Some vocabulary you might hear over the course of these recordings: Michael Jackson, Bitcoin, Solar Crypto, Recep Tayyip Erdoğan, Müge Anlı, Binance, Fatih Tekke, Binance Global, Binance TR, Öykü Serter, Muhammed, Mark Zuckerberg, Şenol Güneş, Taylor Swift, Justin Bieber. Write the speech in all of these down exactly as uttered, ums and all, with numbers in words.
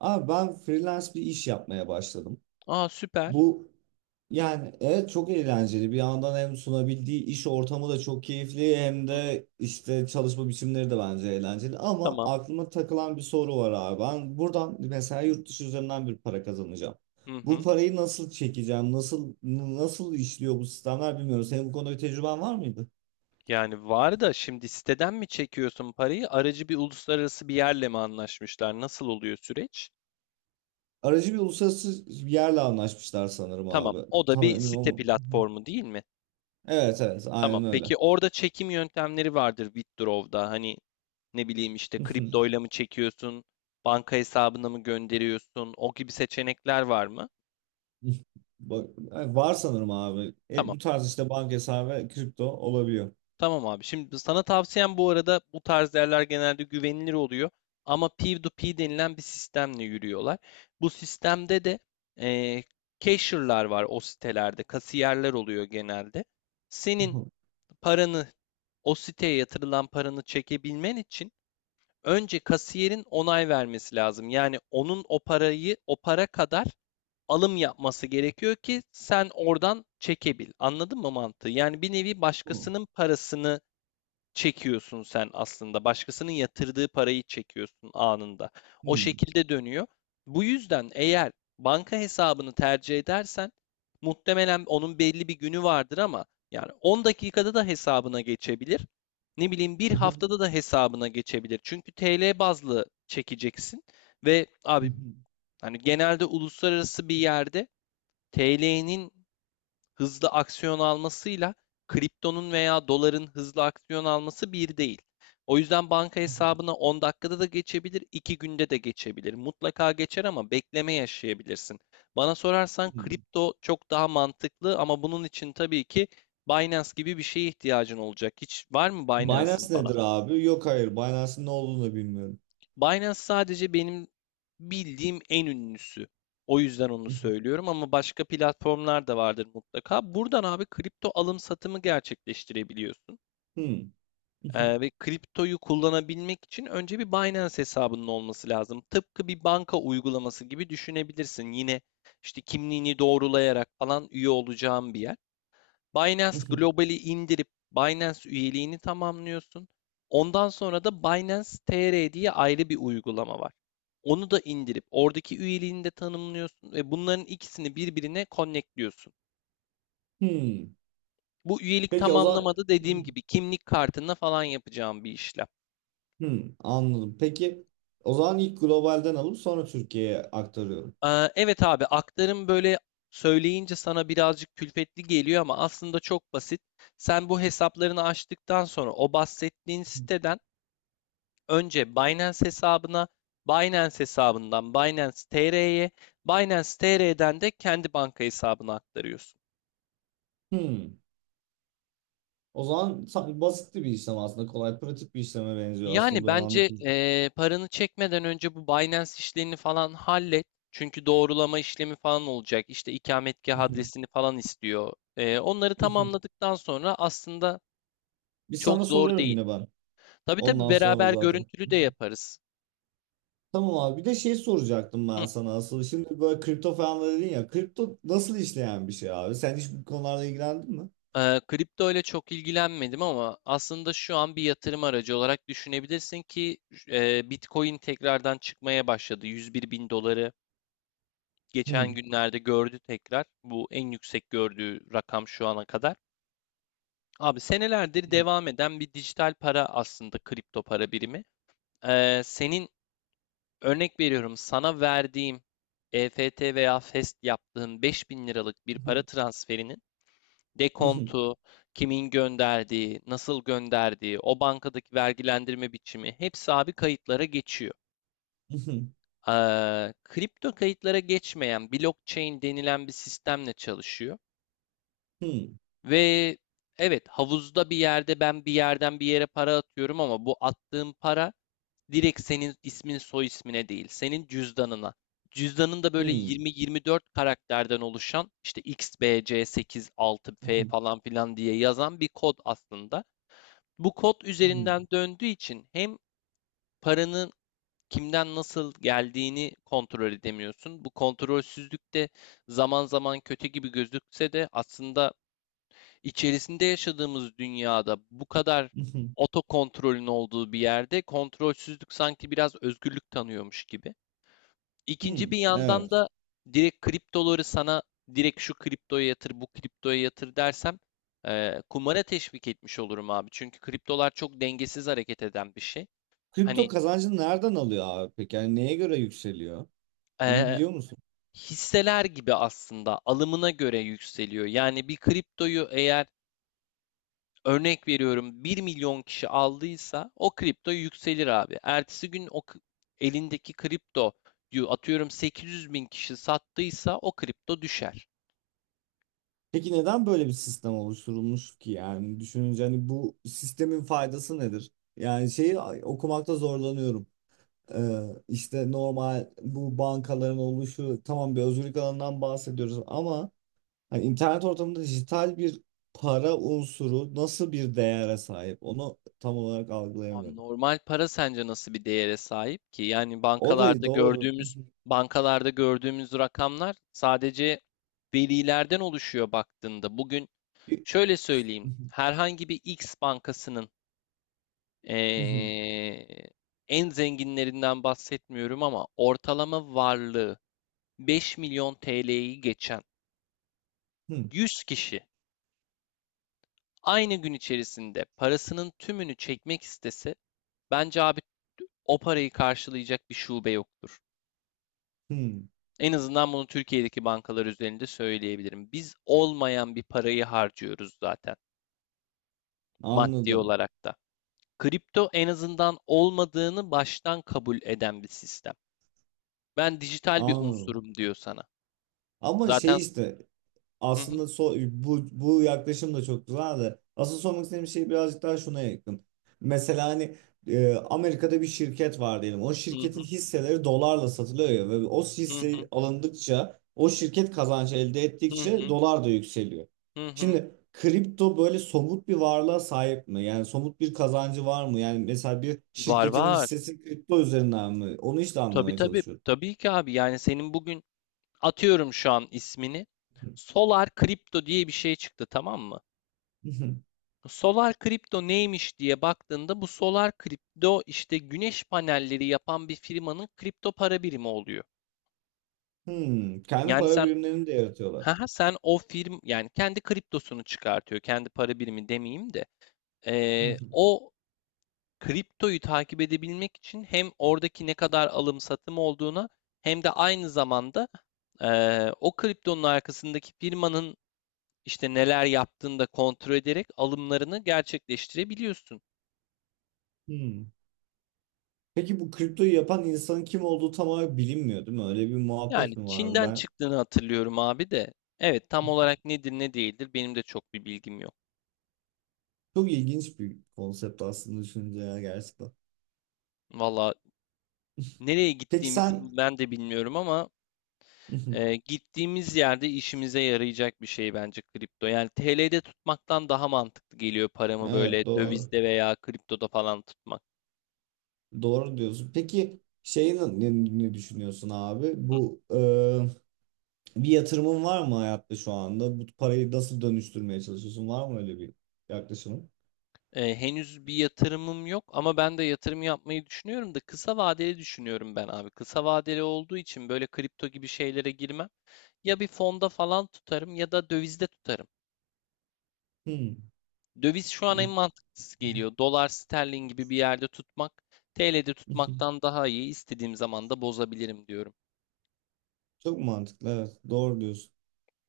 Abi ben freelance bir iş yapmaya başladım. Aa süper. Bu yani evet çok eğlenceli. Bir yandan hem sunabildiği iş ortamı da çok keyifli hem Hı hı, de işte çalışma biçimleri de bence eğlenceli. Ama tamam. aklıma takılan bir soru var abi. Ben buradan mesela yurt dışı üzerinden bir para kazanacağım. Hı Bu hı. parayı nasıl çekeceğim? Nasıl nasıl işliyor bu sistemler bilmiyorum. Senin bu konuda bir tecrüben var mıydı? Yani var da şimdi siteden mi çekiyorsun parayı? Aracı bir uluslararası bir yerle mi anlaşmışlar? Nasıl oluyor süreç? Aracı bir uluslararası bir yerle anlaşmışlar sanırım Tamam. abi. O da Tam bir emin site olmadım. platformu değil mi? Evet, evet, Tamam. aynen öyle. Peki orada çekim yöntemleri vardır Withdraw'da. Hani ne bileyim işte kriptoyla mı çekiyorsun? Banka hesabına mı gönderiyorsun? O gibi seçenekler var mı? Bak, yani var sanırım abi. E, Tamam. Bu tarz işte banka hesabı ve kripto olabiliyor. Tamam abi. Şimdi sana tavsiyem bu arada bu tarz yerler genelde güvenilir oluyor. Ama P iki P denilen bir sistemle yürüyorlar. Bu sistemde de eee cashier'lar var o sitelerde. Kasiyerler oluyor genelde. Senin Aha, paranı o siteye yatırılan paranı çekebilmen için önce kasiyerin onay vermesi lazım. Yani onun o parayı o para kadar alım yapması gerekiyor ki sen oradan çekebil. Anladın mı mantığı? Yani bir nevi hı, başkasının parasını çekiyorsun sen aslında. Başkasının yatırdığı parayı çekiyorsun anında. O hı, şekilde dönüyor. Bu yüzden eğer banka hesabını tercih edersen muhtemelen onun belli bir günü vardır ama yani on dakikada da hesabına geçebilir. Ne bileyim bir aha, haftada da hesabına geçebilir. Çünkü T L bazlı çekeceksin ve hı, abi hı, hani genelde uluslararası bir yerde T L'nin hızlı aksiyon almasıyla kriptonun veya doların hızlı aksiyon alması bir değil. O yüzden banka aha, hesabına on dakikada da geçebilir, iki günde de geçebilir. Mutlaka geçer ama bekleme yaşayabilirsin. Bana sorarsan hı. kripto çok daha mantıklı ama bunun için tabii ki Binance gibi bir şeye ihtiyacın olacak. Hiç var mı Binance Binance'in falan? nedir abi? Yok, hayır. Binance'ın ne olduğunu da bilmiyorum. Binance sadece benim bildiğim en ünlüsü. O yüzden onu Hı, söylüyorum ama başka platformlar da vardır mutlaka. Buradan abi kripto alım satımı gerçekleştirebiliyorsun. hmm, hı, hı, Ee, ve kriptoyu kullanabilmek için önce bir Binance hesabının olması lazım. Tıpkı bir banka uygulaması gibi düşünebilirsin. Yine işte kimliğini doğrulayarak falan üye olacağın bir yer. Binance hı, hı, Global'i indirip Binance üyeliğini tamamlıyorsun. Ondan sonra da Binance T R diye ayrı bir uygulama var. Onu da indirip oradaki üyeliğini de tanımlıyorsun ve bunların ikisini birbirine connectliyorsun. hmm. Bu üyelik Peki o zaman, tamamlamada hı, hı, dediğim gibi kimlik kartına falan yapacağım bir işlem. hmm, anladım. Peki o zaman ilk globalden alıp sonra Türkiye'ye aktarıyorum. Ee, evet abi, aktarım böyle söyleyince sana birazcık külfetli geliyor ama aslında çok basit. Sen bu hesaplarını açtıktan sonra o bahsettiğin Hı. siteden önce Binance hesabına, Binance hesabından Binance T R'ye, Binance T R'den de kendi banka hesabına aktarıyorsun. O zaman sa- basitti bir işlem aslında. Kolay, pratik bir işleme benziyor aslında Yani böyle bence anlatınca. eee, paranı çekmeden önce bu Binance işlerini falan hallet. Çünkü doğrulama işlemi falan olacak. İşte ikametgah adresini falan istiyor. Eee, onları tamamladıktan sonra aslında Bir çok sana zor sorarım değil. yine ben. Tabii tabii, Ondan sonra beraber zaten. görüntülü de yaparız. Tamam abi. Bir de şey soracaktım ben Hı. sana asıl. Şimdi böyle kripto falan da dedin ya. Kripto nasıl işleyen bir şey abi? Sen hiç bu konularla ilgilendin mi? Eee, kripto ile çok ilgilenmedim ama aslında şu an bir yatırım aracı olarak düşünebilirsin ki eee, Bitcoin tekrardan çıkmaya başladı. 101 bin doları geçen Hmm. günlerde gördü tekrar. Bu en yüksek gördüğü rakam şu ana kadar. Abi senelerdir devam eden bir dijital para aslında kripto para birimi. Eee, senin, örnek veriyorum, sana verdiğim E F T veya FEST yaptığın beş bin liralık bir para transferinin dekontu, kimin gönderdiği, nasıl gönderdiği, o bankadaki vergilendirme biçimi hepsi abi kayıtlara geçiyor. Eee, kripto kayıtlara geçmeyen blockchain denilen bir sistemle çalışıyor ve evet, havuzda bir yerde ben bir yerden bir yere para atıyorum ama bu attığım para direkt senin ismin soy ismine değil, senin cüzdanına. Cüzdanın da böyle yirmi yirmi dört karakterden oluşan, işte X B C seksen altı F falan filan diye yazan bir kod aslında. Bu kod üzerinden döndüğü için hem paranın kimden nasıl geldiğini kontrol edemiyorsun. Bu kontrolsüzlük de zaman zaman kötü gibi gözükse de aslında içerisinde yaşadığımız dünyada bu kadar otokontrolün olduğu bir yerde kontrolsüzlük sanki biraz özgürlük tanıyormuş gibi. İkinci bir yandan Evet. da direkt kriptoları sana, direkt şu kriptoya yatır, bu kriptoya yatır dersem eee kumara teşvik etmiş olurum abi. Çünkü kriptolar çok dengesiz hareket eden bir şey. Kripto Hani kazancını nereden alıyor abi peki? Yani neye göre yükseliyor? Bunu eee, biliyor musun? hisseler gibi aslında alımına göre yükseliyor. Yani bir kriptoyu eğer, örnek veriyorum, bir milyon kişi aldıysa o kripto yükselir abi. Ertesi gün o elindeki kripto, atıyorum, 800 bin kişi sattıysa o kripto düşer. Peki neden böyle bir sistem oluşturulmuş ki? Yani düşününce hani bu sistemin faydası nedir? Yani şeyi okumakta zorlanıyorum. Ee, işte normal bu bankaların oluşu tamam, bir özgürlük alanından bahsediyoruz ama hani internet ortamında dijital bir para unsuru nasıl bir değere sahip onu tam olarak Abi algılayamıyorum. normal para sence nasıl bir değere sahip ki? Yani O da bankalarda doğru. gördüğümüz bankalarda gördüğümüz rakamlar sadece verilerden oluşuyor baktığında. Bugün şöyle söyleyeyim: herhangi bir X bankasının eee, en zenginlerinden bahsetmiyorum ama ortalama varlığı beş milyon T L'yi geçen Hmm, yüz kişi aynı gün içerisinde parasının tümünü çekmek istese, bence abi o parayı karşılayacak bir şube yoktur. hmm. En azından bunu Türkiye'deki bankalar üzerinde söyleyebilirim. Biz olmayan bir parayı harcıyoruz zaten, maddi Anladım. olarak da. Kripto en azından olmadığını baştan kabul eden bir sistem. Ben dijital bir Anladım. unsurum diyor sana. Ama Zaten. şey işte, Hı hı, aslında so bu, bu, yaklaşım da çok güzel de asıl sormak istediğim şey birazcık daha şuna yakın. Mesela hani e, Amerika'da bir şirket var diyelim. O hı hı, şirketin hisseleri dolarla satılıyor ya ve o hı hı, hisse alındıkça o şirket kazancı elde hı ettikçe hı. dolar da yükseliyor. Şimdi kripto böyle somut bir varlığa sahip mi? Yani somut bir kazancı var mı? Yani mesela bir Var şirketin var. hissesi kripto üzerinden mi? Onu işte Tabii anlamaya tabii. çalışıyorum. Tabii ki abi. Yani senin bugün, atıyorum şu an ismini, Solar Crypto diye bir şey çıktı, tamam mı? Solar Crypto neymiş diye baktığında bu Solar Crypto işte güneş panelleri yapan bir firmanın kripto para birimi oluyor. Hmm, kendi Yani para sen birimlerini de yaratıyorlar. haha, sen o firm, yani kendi kriptosunu çıkartıyor. Kendi para birimi demeyeyim de. Ee, o kriptoyu takip edebilmek için hem oradaki ne kadar alım satım olduğuna hem de aynı zamanda eee, o kriptonun arkasındaki firmanın işte neler yaptığını da kontrol ederek alımlarını gerçekleştirebiliyorsun. Hmm. Peki bu kriptoyu yapan insanın kim olduğu tam olarak bilinmiyor değil mi? Öyle bir Yani muhabbet mi vardı? Çin'den Ben çıktığını hatırlıyorum abi de. Evet, tam olarak nedir ne değildir benim de çok bir bilgim yok. çok ilginç bir konsept aslında düşününce ya gerçekten. Valla nereye Peki gittiğimizi sen, ben de bilmiyorum ama e, gittiğimiz yerde işimize yarayacak bir şey bence kripto. Yani T L'de tutmaktan daha mantıklı geliyor, paramı böyle evet, doğru. dövizde veya kriptoda falan tutmak. Doğru diyorsun. Peki şeyi ne, ne düşünüyorsun abi? Bu e, bir yatırımın var mı hayatta şu anda? Bu parayı nasıl dönüştürmeye çalışıyorsun? Var mı öyle bir yaklaşımın? Eee, henüz bir yatırımım yok ama ben de yatırım yapmayı düşünüyorum da kısa vadeli düşünüyorum ben abi. Kısa vadeli olduğu için böyle kripto gibi şeylere girmem. Ya bir fonda falan tutarım ya da dövizde tutarım. Hmm. Döviz şu an en mantıklısı geliyor. Dolar, sterlin gibi bir yerde tutmak, T L'de tutmaktan daha iyi. İstediğim zaman da bozabilirim diyorum. Çok mantıklı, evet. Doğru diyorsun.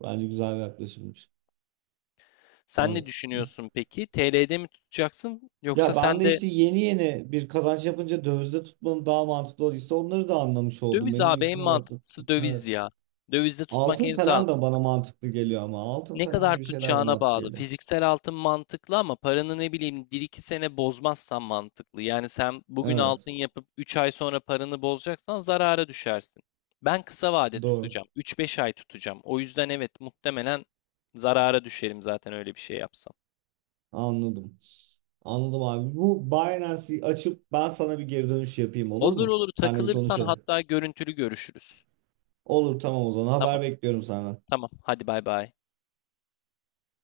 Bence güzel bir yaklaşımmış. Sen ne Evet. düşünüyorsun peki? T L'de mi tutacaksın yoksa Ya ben sen de de işte yeni yeni bir kazanç yapınca dövizde tutmanın daha mantıklı olduğu, işte onları da anlamış oldum. döviz? Benim Abi en için oldu. mantıklısı döviz Evet. ya. Dövizde tutmak Altın en falan da sağlıklısı. bana mantıklı geliyor ama altın Ne falan kadar gibi şeyler de tutacağına mantıklı bağlı. geliyor. Fiziksel altın mantıklı ama paranı ne bileyim bir iki sene bozmazsan mantıklı. Yani sen bugün altın Evet. yapıp üç ay sonra paranı bozacaksan zarara düşersin. Ben kısa vade Doğru. tutacağım. Üç beş ay tutacağım. O yüzden evet, muhtemelen zarara düşerim zaten öyle bir şey yapsam. Anladım. Anladım abi. Bu Binance'i açıp ben sana bir geri dönüş yapayım, olur Olur mu? olur, Seninle bir takılırsan konuşalım. hatta görüntülü görüşürüz. Olur, tamam o zaman. Tamam Haber bekliyorum senden. tamam, hadi bay bay.